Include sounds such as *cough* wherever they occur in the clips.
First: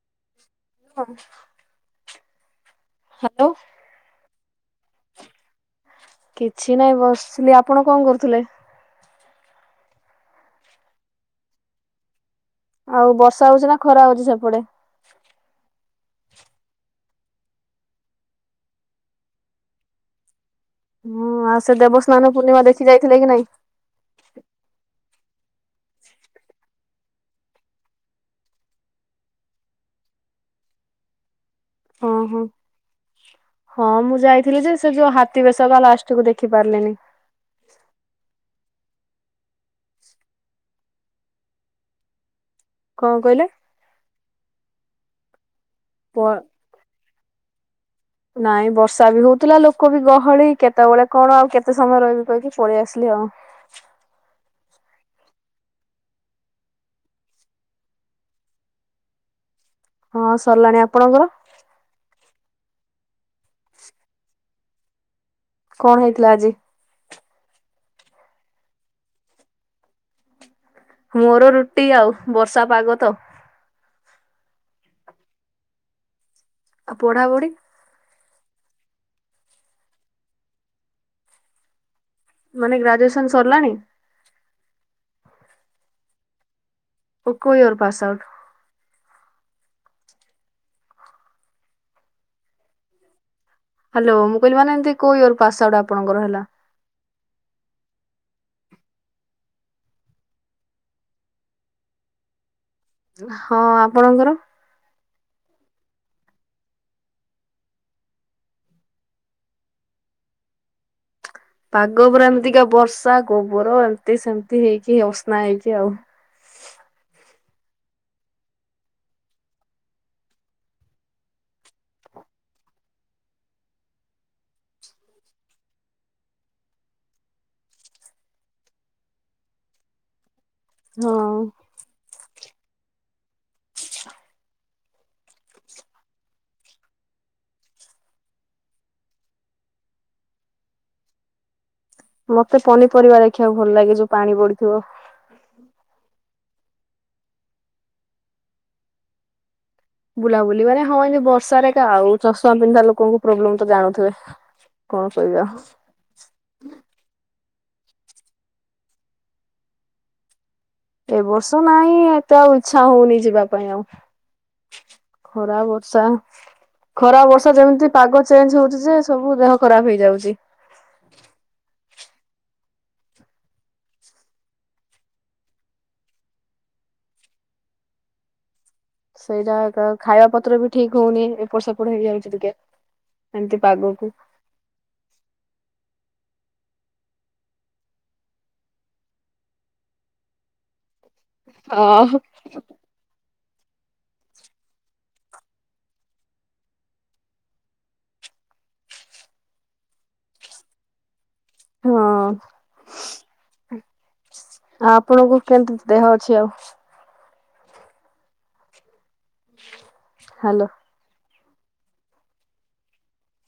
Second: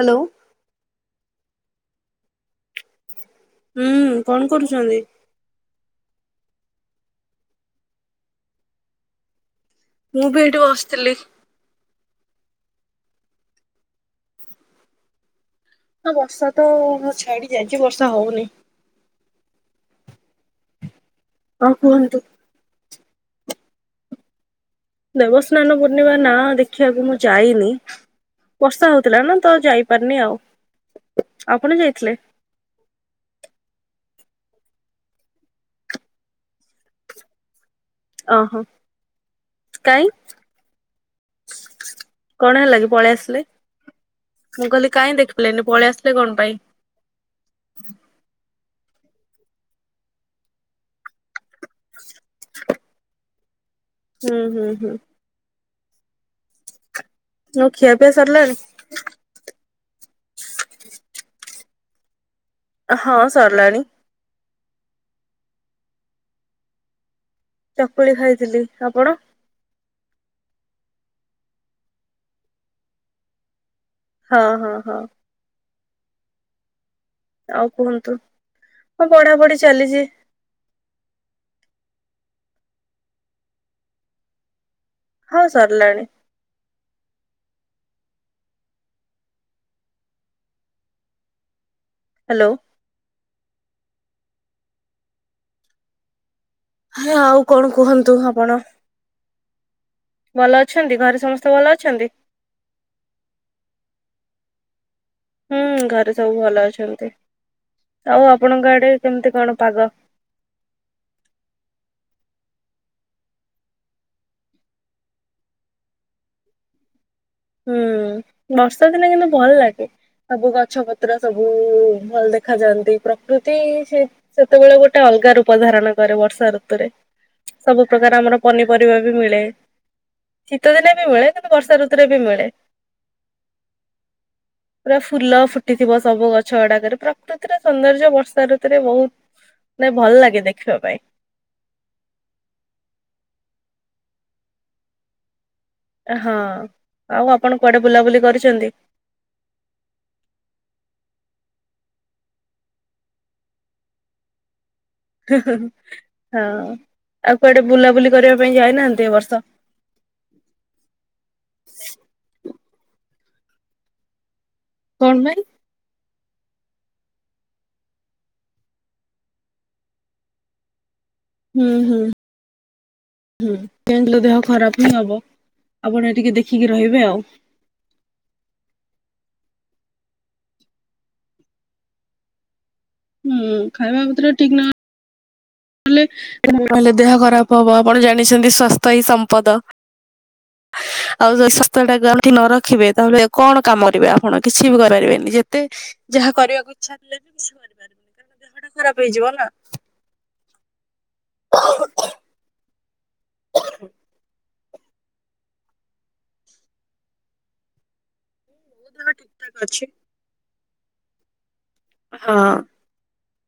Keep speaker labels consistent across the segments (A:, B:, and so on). A: Hello
B: ହଁ hello
A: ଉଁ କଣ କରୁଛନ୍ତି?
B: କିଛି ନାଇଁ ବସିଥିଲି ଆପଣ କଣ କରୁଥିଲେ?
A: ମୁଁ ବି ଏଇଠି ବସିଥିଲି।
B: ଆଉ ବର୍ଷା ହଉଛି ନା ଖରା ହଉଛି ସେପଟେ?
A: ହଁ ବର୍ଷା ତ ଛାଡିଯାଇଚି ବର୍ଷା ହଉନି।
B: ଉଁ ଆଉ
A: ହଁ
B: ସେ
A: କୁହନ୍ତୁ।
B: ଦେବସ୍ନାନ ପୂର୍ଣ୍ଣିମା ଦେଖିଯାଇଥିଲେ କି ନାଇଁ?
A: ଦେବସ୍ନାନ ପୂର୍ଣ୍ଣିମା ନା ଦେଖିଆକୁ ମୁଁ ଯାଇନି। ବର୍ଷା ହଉଥିଲା ନା ତ ଯାଇପାରିନି ଆଉ ଆପଣ
B: ହଁ
A: ଯାଇଥିଲେ?
B: ହଁ ହଁ ମୁଁ ଯାଇଥିଲି ଯେ ସେ ଯୋଉ ହାତୀ ବେଶ ବା ଲାଷ୍ଟକୁୁ ଦେଖିପାରିଲିନି।
A: ଅ ହ କାଇଁ କଣ ହେଲା କି?
B: କଣ
A: ପଳେଇ ଆସିଲେ
B: କହିଲେ?
A: ମୁଁ କହିଲି କାଇଁ ଦେଖିପାଲେନି ପଳେଇ
B: ବ
A: ଆସିଲେ କଣ ପାଇଁ?
B: ନାଇଁ ବର୍ଷା ବି ହଉଥିଲା ଲୋକ ବି ଗହଳି କେତବଳେ କଣ ଆଉ କେତେ ସମୟ ରହିବି? କି ପଳେଇ ଆସିଲି ଆଉ।
A: ହୁଁ ହୁଁ ହୁଁ ଆଉ ଖିଆପିଆ ସରିଲାଣି?
B: ହଁ ସରିଲାଣି ଆପଣଙ୍କର?
A: ହଁ ସିରିଲାଣି
B: କଣ ହେଇଥିଲା ଆଜି?
A: ଚକୁଳି ଖାଇଥିଲି ଆପଣ?
B: ମୋର ରୁଟି ଆଉ ବର୍ଷା ପାଗ ତ।
A: ହଁ ହଁ ହଁ।
B: ଆ ପଢା ପ *unintelligible*
A: ଆଉ କୁହନ୍ତୁ ହଁ ପଢା ପଢି ଚାଲିଚି।
B: ମାନେ ଗ୍ରାଜୁଏସନ ସରିଲାଣି?
A: ହଁ ସରିଲାଣି।
B: ଓ କୋଉ year pass out?
A: Hello.
B: Hello ମୁଁ କହିଲି ମାନେ ଏମତି କୋଉ ଇୟର ପାସ ଆଉଟ୍ ଆପଣଙ୍କର ହେଲା।?
A: ହଁ ଆଉ କଣ କୁହନ୍ତୁ ଆପଣ? ଭଲ ଅଛନ୍ତି ଘରେ ସମସ୍ତେ ଭଲ ଅଛନ୍ତି?
B: ହଁ ଆପଣଙ୍କର?
A: ହୁଁ ଘରେ ସବୁ ଭଲ ଅଛନ୍ତି ଆଉ ଆପଣଙ୍କ ଆଡେ କେମିତି କଣ ପାଗ?
B: ପାଗ ପୁରା ଏମିତିକା ବର୍ଷା ଗୋବର ଏମତି ସେମତି ହେଇକି ଅସ୍ନା ହେଇକି ଆଉ।
A: ହୁଁ ବର୍ଷା ଦିନେ କିନ୍ତୁ ଭଲ ଲାଗେ। ସବୁ ଗଛ ପତ୍ର ସବୁ ଭଲ ଦେଖା ଯାଆନ୍ତି ପ୍ରକୃତି ସେ ସେତେବେଳେ ଗୋଟେ ଅଲଗା ରୂପ ଧାରଣ କରେ ବର୍ଷା ଋତୁରେ। ସବୁ ପ୍ରକାର ଆମର ପନିପରିବା ବି ମିଳେ। ଶୀତ ଦିନେ ବି
B: ହଁ
A: ମିଳେ କିନ୍ତୁ ବର୍ଷା ଋତୁରେ ବି ମିଳେ।
B: *inaudible*
A: ପୁରା ଫୁଲ ଫୁଟିଥିବ ସବୁ ଗଛ ଗୁଡାକରେ, ପ୍ରକୃତିର ସୌନ୍ଦର୍ଯ୍ୟ ବର୍ଷା ଋତୁରେ ବହୁତ ନାଇ ଭଲ ଲାଗେ ଦେଖିବା ପାଇଁ।
B: ମତେ ପନିପରିବା ଦେଖିବାକୁ ଭଲ ଲାଗେ ଯୋଉ ପାଣି ପଡିଥିବ। *inaudible*
A: ହଁ, ଆଉ ଆପଣ କୁଆଡେ ବୁଲାବୁଲି କରିଚନ୍ତି?
B: ବୁଲାବୁଲି ମାନେ ହଁ ଏମତି ବର୍ଷାରେ ଏକା ଆଉ ଚଷମା ପିନ୍ଧା ଲୋକଙ୍କୁ ପ୍ରୋବ୍ଲେମ ତ ଜାଣୁଥିବେ? କଣ
A: ହଁ,
B: କହିବା
A: ଆଉ କୁଆଡେ ବୁଲାବୁଲି କରିବା ପାଇଁ ଯାଇନାହାନ୍ତି ଏ ବର୍ଷ।
B: ଏ ବର୍ଷ ନାହିଁ ଏତେ ଆଉ ଇଛା ହଉନି ଯିବା ପାଇଁ ଆଉ।
A: କଣ ପାଇଁ?
B: ଖରା ବର୍ଷା। ଖରା ବର୍ଷା ଯେମିତି ପାଗ ଚେଞ୍ଜ ହଉଚି ଯେ, ସବୁ ଦେହ ଖରାପ ହେଇଯାଉଚି।
A: ହୁଁ ହୁଁ। ହୁଁ *unintelligible* ଦେହ ଖରାପ ହିଁ ହବ, ଆପଣ ଟିକେ ଦେଖିକି ରହିବେ ଆଉ।
B: ସେଇଟା ଏକା ଖାଇବା ପତ୍ର ବି ଠିକ ହଉନି, ଏପଟ ସେପଟ ହେଇଯାଉଚି ଟିକେ।
A: ହୁଁ,
B: ଏମିତି
A: ଖାଇବା
B: ପାଗକୁ
A: ପତ୍ର ଠିକ ନହେ ଲେ ନହେଲେ ଦେହ ଖରାପ ହବ, ଆପଣ ଜାଣିଛନ୍ତି ସ୍ୱାସ୍ଥ୍ୟ ହିଁ ସମ୍ପଦ। ଆଉ ଯଦି ସ୍ୱାସ୍ଥ୍ୟ
B: ଅ
A: ଟା *unintelligible* ନ ରଖିବେ। ତାହେଲେ କଣ କାମ କରିବେ ଆପଣ, କିଛି ବି କରିପାରିବେନି, ଯେତେ ଯାହା କରିବାକୁ ଇଛା ଥିଲେ ବି, କିଛି କରିପାରିବେନି, କାରଣ -ଦେହଟା ଖରାପ ହେଇଯିବ ନା। ମୋ
B: ହଁ। ଆପଣଙ୍କୁ କେମିତି ଦେହ ଅଛି ଆଉ?
A: ଠିକ ଠାକ ଅଛି।
B: ହାଲୋ।
A: ହଁ।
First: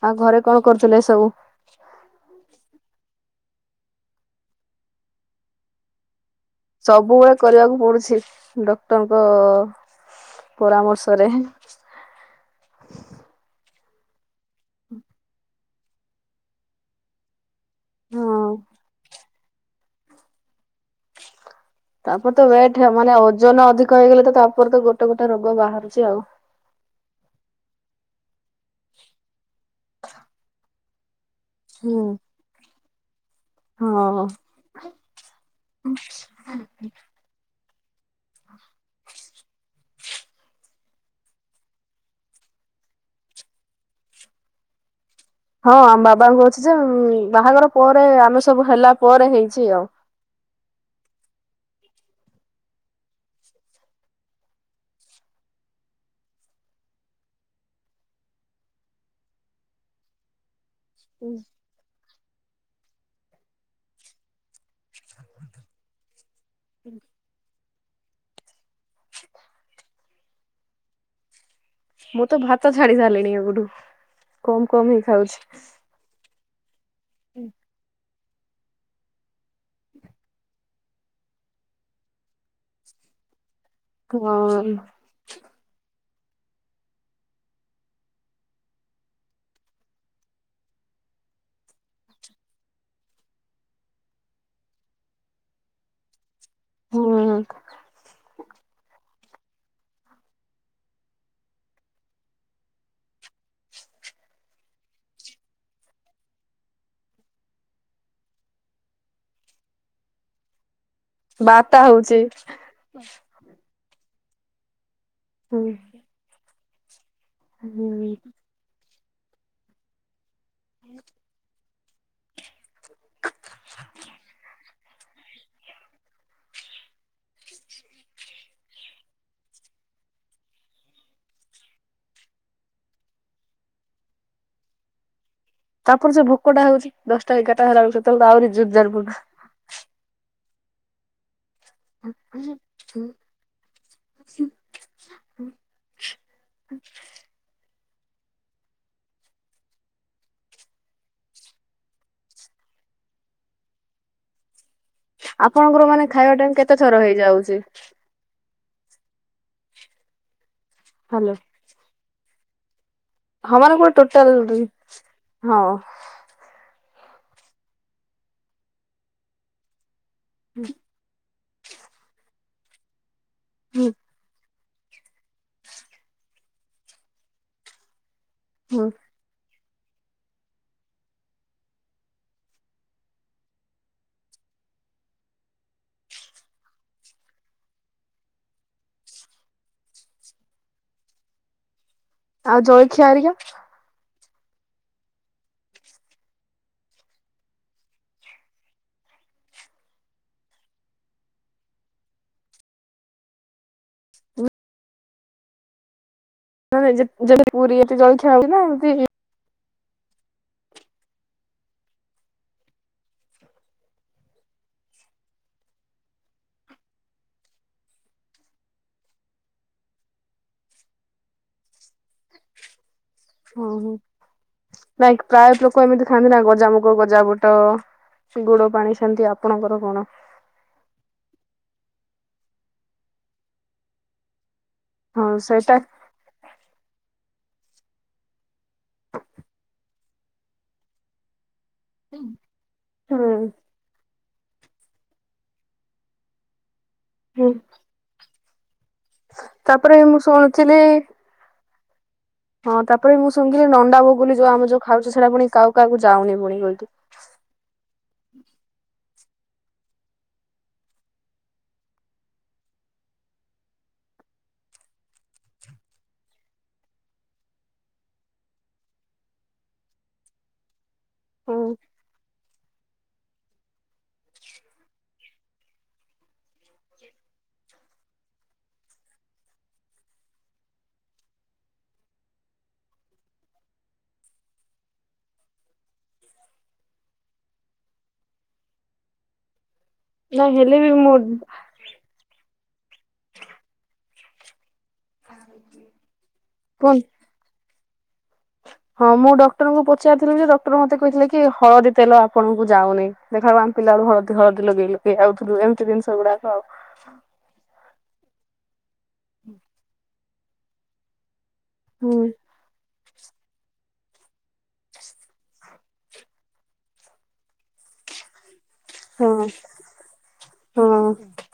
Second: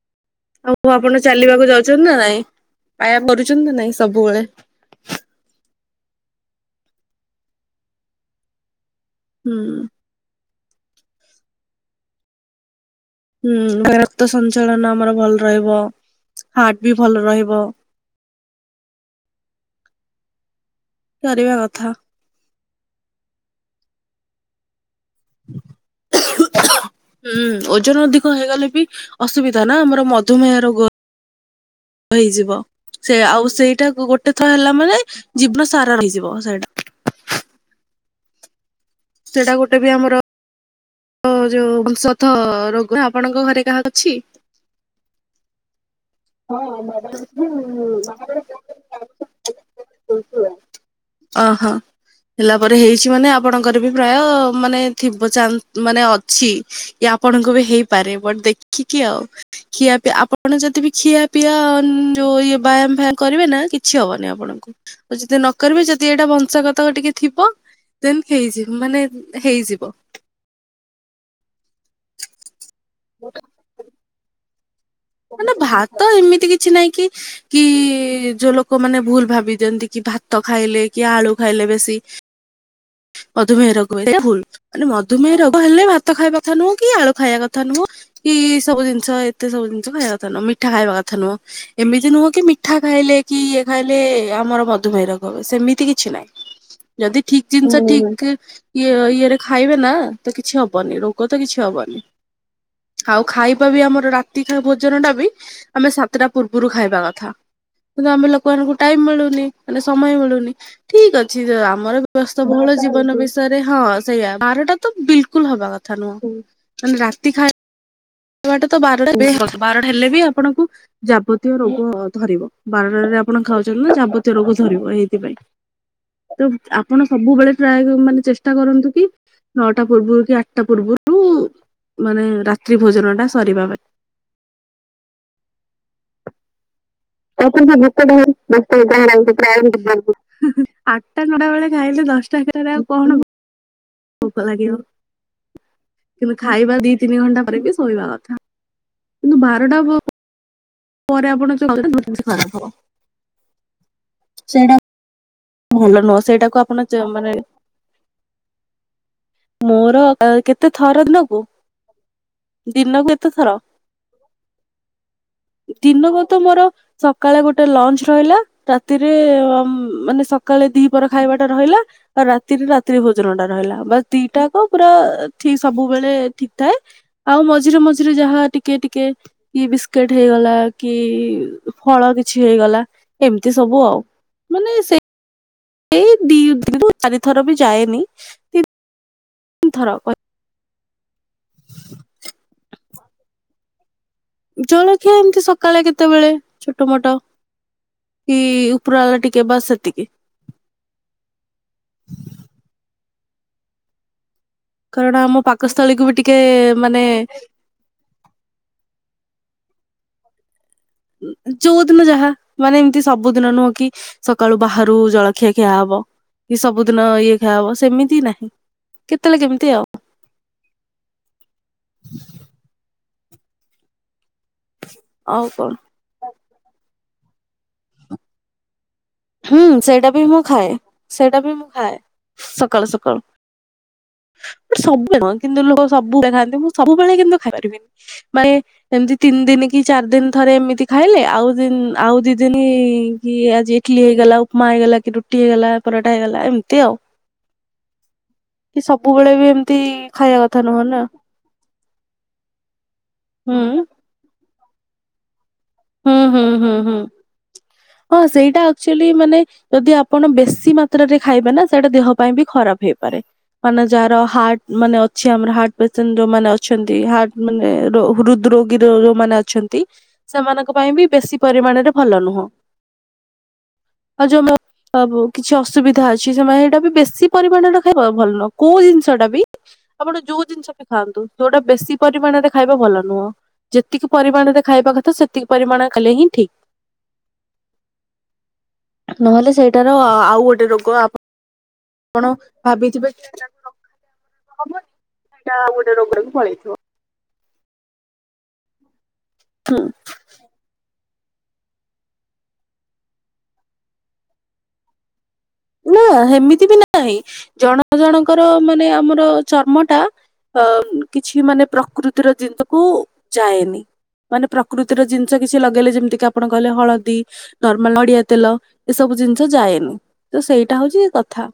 B: ଆଉ ଘରେ କଣ
A: ଆଉ
B: କରୁଥିଲେ ଏ
A: ଆପଣ
B: ସବୁ?
A: ଚାଲିବାକୁ ଯାଉଛନ୍ତି ନା ନାଇଁ, ବାୟାମ କରୁଛନ୍ତି ନା ନାଇଁ ସବୁବେଳେ।
B: ସବୁବେଳେ କରିବାକୁ ପଡୁଚି, ଡକ୍ଟରଙ୍କ
A: ହୁଁ।
B: ପରାମର୍ଶରେ।
A: ହୁଁ, ରକ୍ତ ସଞ୍ଚାଳନ ଆମର ଭଲ ରହିବ, ହାର୍ଟ ବି ଭଲ ରହିବ।
B: ହଁ ଅଁ।
A: କରିବା କଥା।
B: ତାପରେ ତ ୱେଟ ମାନେ ଓଜନ ଅଧିକ ହେଇଗଲେ ତ, ତାପରେ ତ ଗୋଟେ ଗୋଟେ ରୋଗ ବାହାରୁଛି ଆଉ।
A: ହୁଁ ଓଜନ ଅଧିକ ହେଇଗଲେ ବି ଅସୁବିଧା ନା, ଆମର ମଧୁମେହ ରୋଗ
B: ହୁଁ ଉଁ।
A: ହେଇଯିବ, ସେ ଆଉ ସେଇଟା ଗୋଟେ ଥର ହେଲା ମାନେ ଜୀବନ ସାରା ରହିଯିବ ସେଇଟା। ସେଇଟା ଗୋଟେ ବି ଆମର ତ ଯୋଉ ବଂଶଗତ ରୋଗ, ଆପଣଙ୍କ ଘରେ କାହାକୁ ଅଛି?
B: ହଁ ଆମ ବାବାଙ୍କୁ
A: ହଁ
B: ଅଛି ଯେ, ବାହାଘର ପରେ
A: ବାବା।
B: ଆମେ ସବୁ ହେଲା ପରେ ହେଇଛି ଆଉ। *inaudible*
A: ଅହୋ। ହେଲା ପରେ ହେଇଛି ମାନେ, ଆପଣଙ୍କର ବି ପ୍ରାୟ ମାନେ ଥିବ ଚାନ୍ସ ମାନେ ଅଛି। ଆପଣଙ୍କୁ ବି ହେଇପାରେ ବଟ ଦେଖିକି ଆଉ କିିଆ ବି ଆପଣ ଯଦି ବି ଖିଆପିଆ ଯୋଉ ଇଏ ବ୍ୟାୟାମ ଫାମ କରିବେ ନା କିଛି ହବନି ଆପଣଙ୍କୁ, ଆଉ ଯଦି ନ କରିବେ ଯଦି ଏଇଟା ବଂଶଗ ଟିକେ ଥିବ, ଦେନ୍ ହେଇଯିବ, ମାନେ ହେଇଯିବ।
B: ମୁଁ ତ ଭାତ ଛାଡି ସାରିଲିଣି ଏବେଠୁ, କମ କମ ହି
A: ନା ନା ଭାତ ଏମିତି କିଛି ନାଇଁ କି, କି ଯୋଉ ଲୋକ ଲୋକମାନେ ଭୁଲ ଭାବି ଦିଅନ୍ତି କି, ଭାତ ଖାଇଲେ କି ଆଳୁ ଖାଇଲେ ବେଶୀ ମଧୁମେହ ରୋଗ ଭୁଲ,
B: ହଁ
A: ମାନେ ମଧୁମେହ ରୋଗ ହେଲେ ଭାତ ଖାଇବା କଥା ନୁହଁ କି, ଆଳୁ ଖାଇବା କଥା ନୁହଁ। କି ସବୁ ଜିନିଷ ଏତେ ସବୁ ଜିନିଷ ଖାଇବା କଥା ନୁହଁ, ମିଠା ଖାଇବା କଥା ନୁହଁ। ଏମିତି ନୁହଁ କି ମିଠା ଖାଇଲେ କି ଇଏ ଖାଇଲେ ଆମର ମଧୁମେହ ରୋଗ *unintelligible* ସେମିତି କିଛି ନାହିଁ। ଯଦି
B: ହଁ
A: ଠିକ୍ ଜି ଯଦି ଠିକ୍ ଇଏ ଇଏରେ ଖାଇବେ ନା ତ କିଛି ହବନି ରୋଗ ତ କିଛି ହବନି। ଆଉ ଖାଇବା ବି ଆମର ରାତି ଭୋଜନ ଟା ବି ଆମେ ସାତଟା ପୂର୍ବରୁ ଖାଇବା କଥା। କିନ୍ତୁ ଆମେ ଲୋକମାନଙ୍କୁ ଟାଇମ୍ ମିଳୁନି ମାନେ ସମୟ ମିଳୁନି, ଠିକ ଅଛି
B: ବାତା
A: ଆମର
B: ହଉଛି।
A: ବ୍ୟସ ବହୁଳ ଜୀବନ ବିଷୟରେ ହଁ ସେଇଆ ବାରଟା ତ ବିଲକୁଲ୍ ହବା କଥା ନୁହଁ, ମାନେ ରାତି ଖାଇ
B: *inaudible*
A: *unintelligible* ବାରଟା ହେଲେ ବି ଆପଣଙ୍କୁ ଯାବତୀୟ ରୋଗ ଧରିବ, ବାରଟାରେ ଆପଣ ଖାଉଛନ୍ତି ନା ଯାବତୀୟ ରୋଗ ଧରିବ ଏଇଥିପାଇଁ। ତ ଆପଣ ସବୁବେଳେ ଟ୍ରାଏ ମାନେ ଚେଷ୍ଟା କରନ୍ତୁ କି ନଅଟା ପୂର୍ବୁରୁ କି ଆଠଟା ପୂର୍ବୁରୁ ମାନେ ରାତ୍ରି ଭୋଜନଟା ସରିବା ପାଇଁ।
B: ତାପରେ ଯୋଉ ଭୋକଟା ହଉଛି ଦଶଟା
A: ଆଉ
B: ଏଗାରଟା ହେଲା ବେଳକୁ
A: ଭୋକ
B: ସେତେବେଳେ ଆହୁରି ଜୋରଯାର୍ ଭୋକ।
A: ଆଠଟା ନଅଟା ବେଳେ ଖାଇଲେ ଦଶଟା ଏଗାରଟା ରେ ଆଉ କଣ ଭୋ ଭୋକ ଲାଗିବ, କିନ୍ତୁ ଖାଇବା ଦି ତିନି ଘଣ୍ଟା ପରେ ହିଁ ଶୋଇବା କଥା। କିନ୍ତୁ ବାରଟା ପ ପରେ ଆପଣଙ୍କ ଯୋଉ *unintelligible* ଖରାପ ହବ।
B: ଆପଣଙ୍କର
A: ଭଲ
B: ମାନେ
A: ନୁହଁ
B: ଖାଇବା ଟାଇମ
A: ସେଇଟାକୁ
B: କେତେ
A: ଆପଣ ଯ
B: ଥର
A: ମାନେ
B: ହେଇଯାଉଛି?
A: ମୋର କେତେ ଥର
B: ହ୍ୟାଲୋ
A: ଦିନକୁ-ଦିନକୁ କେତେଥର,
B: ହଁ ମାନେ ପୁରା ଟୋଟାଲ ହଁ
A: ଦିନକୁ ତ ମୋର ସକାଳେ ଗୋଟେ ଲଞ୍ଚ ରହିଲା ରାତିରେ ମାନେ ସକାଳେ ଦିପହର ଖାଇବା ରହିଲା ଆଉ ରାତିରେ ରାତ୍ରି ଭୋଜନ ଟା ରହିଲା,
B: ହୁଁ
A: ବାସ୍ ଦିଟାକ ପୁରା ଠିକ୍ ସବୁବେଳେ ଠିକ୍ ଥାଏ, ଆଉ ମଝିରେ-ମଝିରେ ଯାହା
B: ହୁଁ
A: ଟିକେ-ଟିକେ ଟି ବିସ୍କିଟ୍ ହେଇଗଲା କି ଫଳ କିଛି ହେଇଗଲା ଏମ୍ତି ସବୁ ଆଉ। ମାନେ ସେଇ ଏଇ ଦିରୁ ଚାରିଥର ବି ଯାଏନି। ତିନି ଥର
B: ଆଉ ଜଳିଖିଆ ହେରିକା?
A: ଜଳଖିଆ ଏମିତି ସକାଳେ କେତେବେଳେ ଛୋଟ ମୋଟ କି ଉପରଆଲା ଟିକେ ବାସ୍ ସେତିକି। କାରଣ ଆମ ପାକସ୍ଥଳୀକୁ ବି ଟି
B: ଯେମିତି ପୁରୀ ଏମିତି ଜଳଖିଆ ହଉଛି ନା *unintelligible*
A: ଯୋଉଦିନ ଯାହା ମାନେ ଏମିତି ସବୁଦିନ ନୁହଁ କି? ସକାଳୁ ବାହାରୁ ଜଳଖିଆ ଖିଆ ହବ, କି ସବୁଦିନ ଇଏ ଖିଆହବ ସେମିତି ନାହିଁ। କେତେଳେ କେମ୍ତି ଆଉ।
B: *unintelligible* ପ୍ରାୟ
A: ଆଉ କଣ
B: ଲୋକ ଏମିତି ଖାଆନ୍ତି ନା ଗଜାମୁଗ, ଗଜା ବୁଟ, ଗୁଡ ପାଣି ସେମିତି
A: ହୁଁ
B: ଆପଣଙ୍କର କଣ?
A: ସେଇଟା ବି ମୁଁ ଖାଏ ସେଇଟା ବି ମୁଁ ଖାଏ ସକାଳୁ-ସକାଳୁ। ବଟ୍ ସବୁବେଳେ
B: ହଁ
A: ନୁହଁ, କିନ୍ତୁ
B: ସେଇଟା
A: ଲୋକ ସବୁବେଳେ ଖାଆନ୍ତି ମୁଁ ସବୁବେଳେ କିନ୍ତୁ ଖାଇପାରିବିନି। ମାନେ ଏମ୍ତି ତିନି ଦିନ କି ଚାରି ଦିନ ଥରେ ଏମିତି ଖାଇଲେ ଆଉ ଦିନ୍ ଆଉ ଦି ଦିନ
B: ହୁଁ
A: କି ଆଜି ଇଟିଲି ହେଇଗଲା, ଉପମା ହେଇଗଲା କି ରୁଟି ହେଇଗଲା ପରଟା ହେଇଗଲା ଏମ୍ତି ଆଉ।
B: ହୁଁ।
A: କି ସବୁବେଳେ ବି ଏମ୍ତି
B: ତାପରେ ମୁଁ
A: ଖାଇବା କଥା
B: ଶୁଣୁଥିଲି
A: ନୁହଁ ନା।
B: ହଁ ତାପରେ ମୁଁ ଶୁଣିଥିଲି
A: ହୁଁ।
B: ନଣ୍ଡା ବଗୁଲି ଯୋଉ ଆମେ ଯୋଉ ଖାଉଛେ ସେଟା ପୁଣି କାଉ
A: ହୁଁ-ହୁଁ-ହୁଁ-ହୁଁ ହଁ ସେଇଟା ଆକ୍ଚଲି ମାନେ ଯଦି ଆପଣ ବେଶୀ ମାତ୍ରାରେ ଖାଇବେ ନା ସେଇଟା ଦେହ ପାଇଁ ବି ଖରାପ୍ ହେଇପାରେ। ମାନେ ଯାହାର ହାର୍ଟ ମାନେ ଅଛି ଆମର ହାର୍ଟ ପେସେଣ୍ଟ ଯୋଉମାନୋନେ ଅଛନ୍ତି ହାର୍ଟ ମାନେ ହୃଦ ରୋ ଗିର ଯୋଉମାନେ ଅଛନ୍ତି ସେମାନଙ୍କ ପାଇଁ ବି ବେଶୀ
B: ହୁଁ
A: ପରିମାଣରେ ଭଲ ନୁହଁ। ଆଉ ଯୋଉ ମୋ। ଆବୁ କିଛି ଅସୁବିଧା ଅଛି ସେମାନେ ସେଇଟା ବି ବେଶୀ ପରିମାଣରେ ଖାଇବା ଭଲ ନହଁ କୋଉ ଜିନିଷ ଟା ବି। ଆପଣ ଯୋଉ ଜିନିଷ ବି ଖାଆନ୍ତୁ ଯୋଉଟା ବେଶୀ ପରିମାଣରେ ଖାଇବା ଭଲ ନୁହଁ। ଯେତିକି ପରିମାଣରେ ଖାଇବା କଥା ସେତ ସେତିକି ପରିମାଣରେ ଖାଇଲେ ହିଁ ଠିକ ନହେଲେ ସେ ଟାର ଆଉ
B: ନା
A: ଗୋଟେ
B: ହେଲେ ବି
A: ରୋଗ
B: ମୁଁ
A: ଆପ ଆପଣ ଭାବିଥିବେ *inaudible* ହବନି ସେଇଟା ଆଉ ଗୋଟେ ରୋଗ‌ ହେଇ ପଳେଇଥିବ।
B: କୁଅନ୍ ହଁ ମୁଁ ଡକ୍ଟର
A: ହୁଁ,
B: ଙ୍କୁ ପ ପଚାରିଥିଲି ଯେ ଡକ୍ଟର ମତେ କହିଥିଲେ କି ହଳଦୀ ତେଲ ଆପଣଙ୍କୁ ଯାଉନି ଦେଖିଲା ବେଳୁ ଆମ ବେଳୁ ହଳଦୀ ହଳଦୀ ଲଗେଇ ଲ ଗେଇ ଆଉଥିରୁ ଏମିତି ଜିନିଷ ଗୁଡାକ ଆଉ।
A: ହେଇ ଜଣ ଜଣଙ୍କର ମାନେ ଆମର ଚର୍ମ ଟା। ଅ କିଛି ମାନେ
B: ହୁଁ
A: ପ୍ରକୃତିର ଜିନିଷକୁ ଯାଏନି। ମାନେ ପ୍ରକୃତିର ଜିନିଷ କିଛି ଲଗେଇଲେ ଯେମିତି କି ଆପଣ କହିଲେ ହଳଦୀ ନର୍ମାଲ ନଡିଆ ତେଲ। ଏସବୁ ଜିନିଷ
B: ହଁ
A: ଯାଏନି ତ ସେଇଟା ହଉଛି
B: ହଁ
A: କଥା।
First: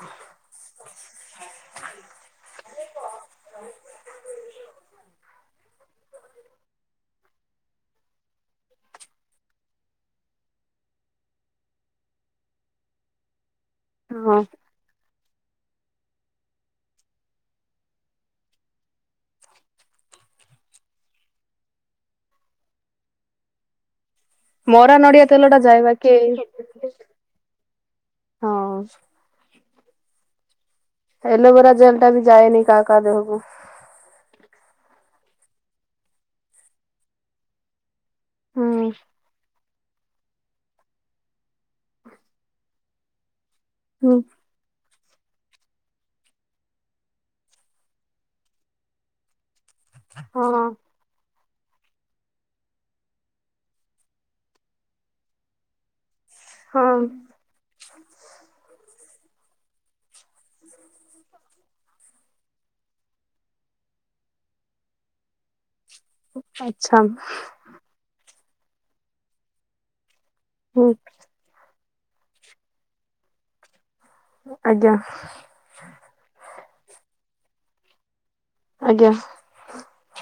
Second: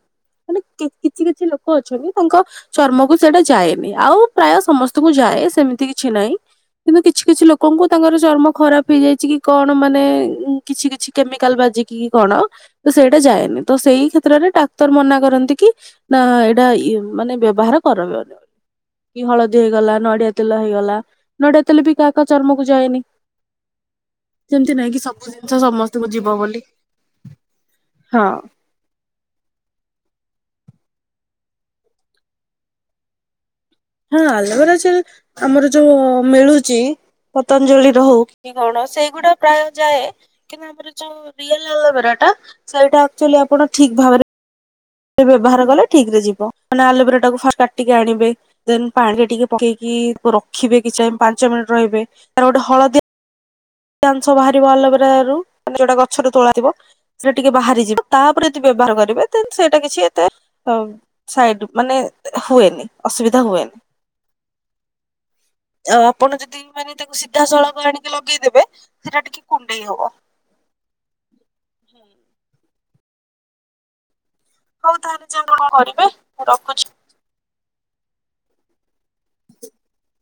A: ମାନେ କିଛି କିଛି ଲୋକ ଅଛନ୍ତି ତାଙ୍କ। ଚର୍ମକୁ ସେଇଟା ଯାଏନି ଆଉ ପ୍ରାୟ ସମସ୍ତଙ୍କୁ ଯାଏ ସେମିତି କିଛି ନାହିଁ। କିନ୍ତୁ କିଛି କିଛି ଲୋକଙ୍କୁ ତାଙ୍କର ଚର୍ମ ଖରାପ ହେଇଯାଇଛି କି କଣ ମାନେ। କିଛି କିଛି କେମିକାଲ ବାଜିକି କି କଣ ତ ସେଇଟା ଯାଏନି ତ ସେଇ
B: ହଁ
A: କ୍ଷେତ୍ରରେ ଡା କ୍ତର ମନା କରନ୍ତି କି ନା ଏଇଟା ମାନେ ବ୍ୟବହାର କରବନି ବୋଲି। କି ହଳଦୀ ହେଇଗଲା ନଡିଆ ତେଲ ହେଇଗଲା ନଡିଆ ତେଲ ବି କାହା କାହା ଚର୍ମକୁ ଯାଏନି। ଯେମିତି ନାଇଁ
B: ମରା
A: କି
B: ନଡିଆ
A: ସବୁ
B: ତେଲ
A: ଜିନିଷ
B: ଟା ଯାଇବା
A: ସମସ୍ତଙ୍କୁ
B: ବାକି
A: ଯିବ ବୋଲି
B: ଏ ହଁ। ଏଲୋବେରା ଜେଲ ଟା ବି ଯାନି କାହା କାହା ଦେହକୁ।
A: ହଁ ଆଲବେରା ଜେଲ୍ ଆମର ଯୋଉ ମିଳୁଛି ପତଞ୍ଜଳିର ହଉ। କି କଣ
B: ହୁଁ
A: ସେଇଗୁଡା ପ୍ରାୟ ଯାଏ କିନ୍ତୁ ଆମର ଯୋଉ ରିଏଲ୍ ଆଲୋବେରା ଟା। ସେଇଟା ଆକଚୁଆଲି ଆପଣ ଠିକ
B: ହୁଁ
A: ଭାବରେ। ବ୍ୟବହାର କଲେ ଠିକରେ ଯିବ ମାନେ ଆଲୋଭେରା ଟାକୁ ଫାଷ୍ଟ କାଟିକି ଆଣିବେ ଦେନ ପାଣି ରେ ଟିକେ। ପକେଇକି
B: ହଁ
A: ରଖିବେ କିଛି ସମୟ ପାଞ୍ଚ ମିନିଟ ରହିବେ ତାର ଗୋଟେ ହଳଦିଆ। ଅଂସ ବାହାରିବ ଆଲୋଭେରାରୁ ମାନେ ଯୋଉଟା ଗଛରୁ ତୋଳା ହେଇଥିବ
B: ହଁ
A: ସେ ଟିକେ ବାହାରି ଯିବ ତା ଉପରେ ଯଦି ବ୍ୟବହାର କରିବେ ଦେନ୍ ସେଇଟା କିଛି ଏତେ। ସାଇଡ ମାନେ ହୁଏନି ଅସୁବିଧା ହୁଏନି।
B: *inaudible*
A: ଆ ଆପଣ ଯଦି ମାନେ
B: ଆଚ୍ଛା
A: ତାକୁ ସିଧାସଳଖ ଆଣିକି ଲଗେଇଦେବେ ସେଟା ଟିକେ କୁଣ୍ଡେଇ ହବ।
B: ହୁଁ। ଆଜ୍ଞା।
A: ହଉ ତାହେଲେ ଯାଅ କଣ କରିବେ ମୁଁ ରଖୁଛି।
B: ଆଜ୍ଞା।
A: *inaudible*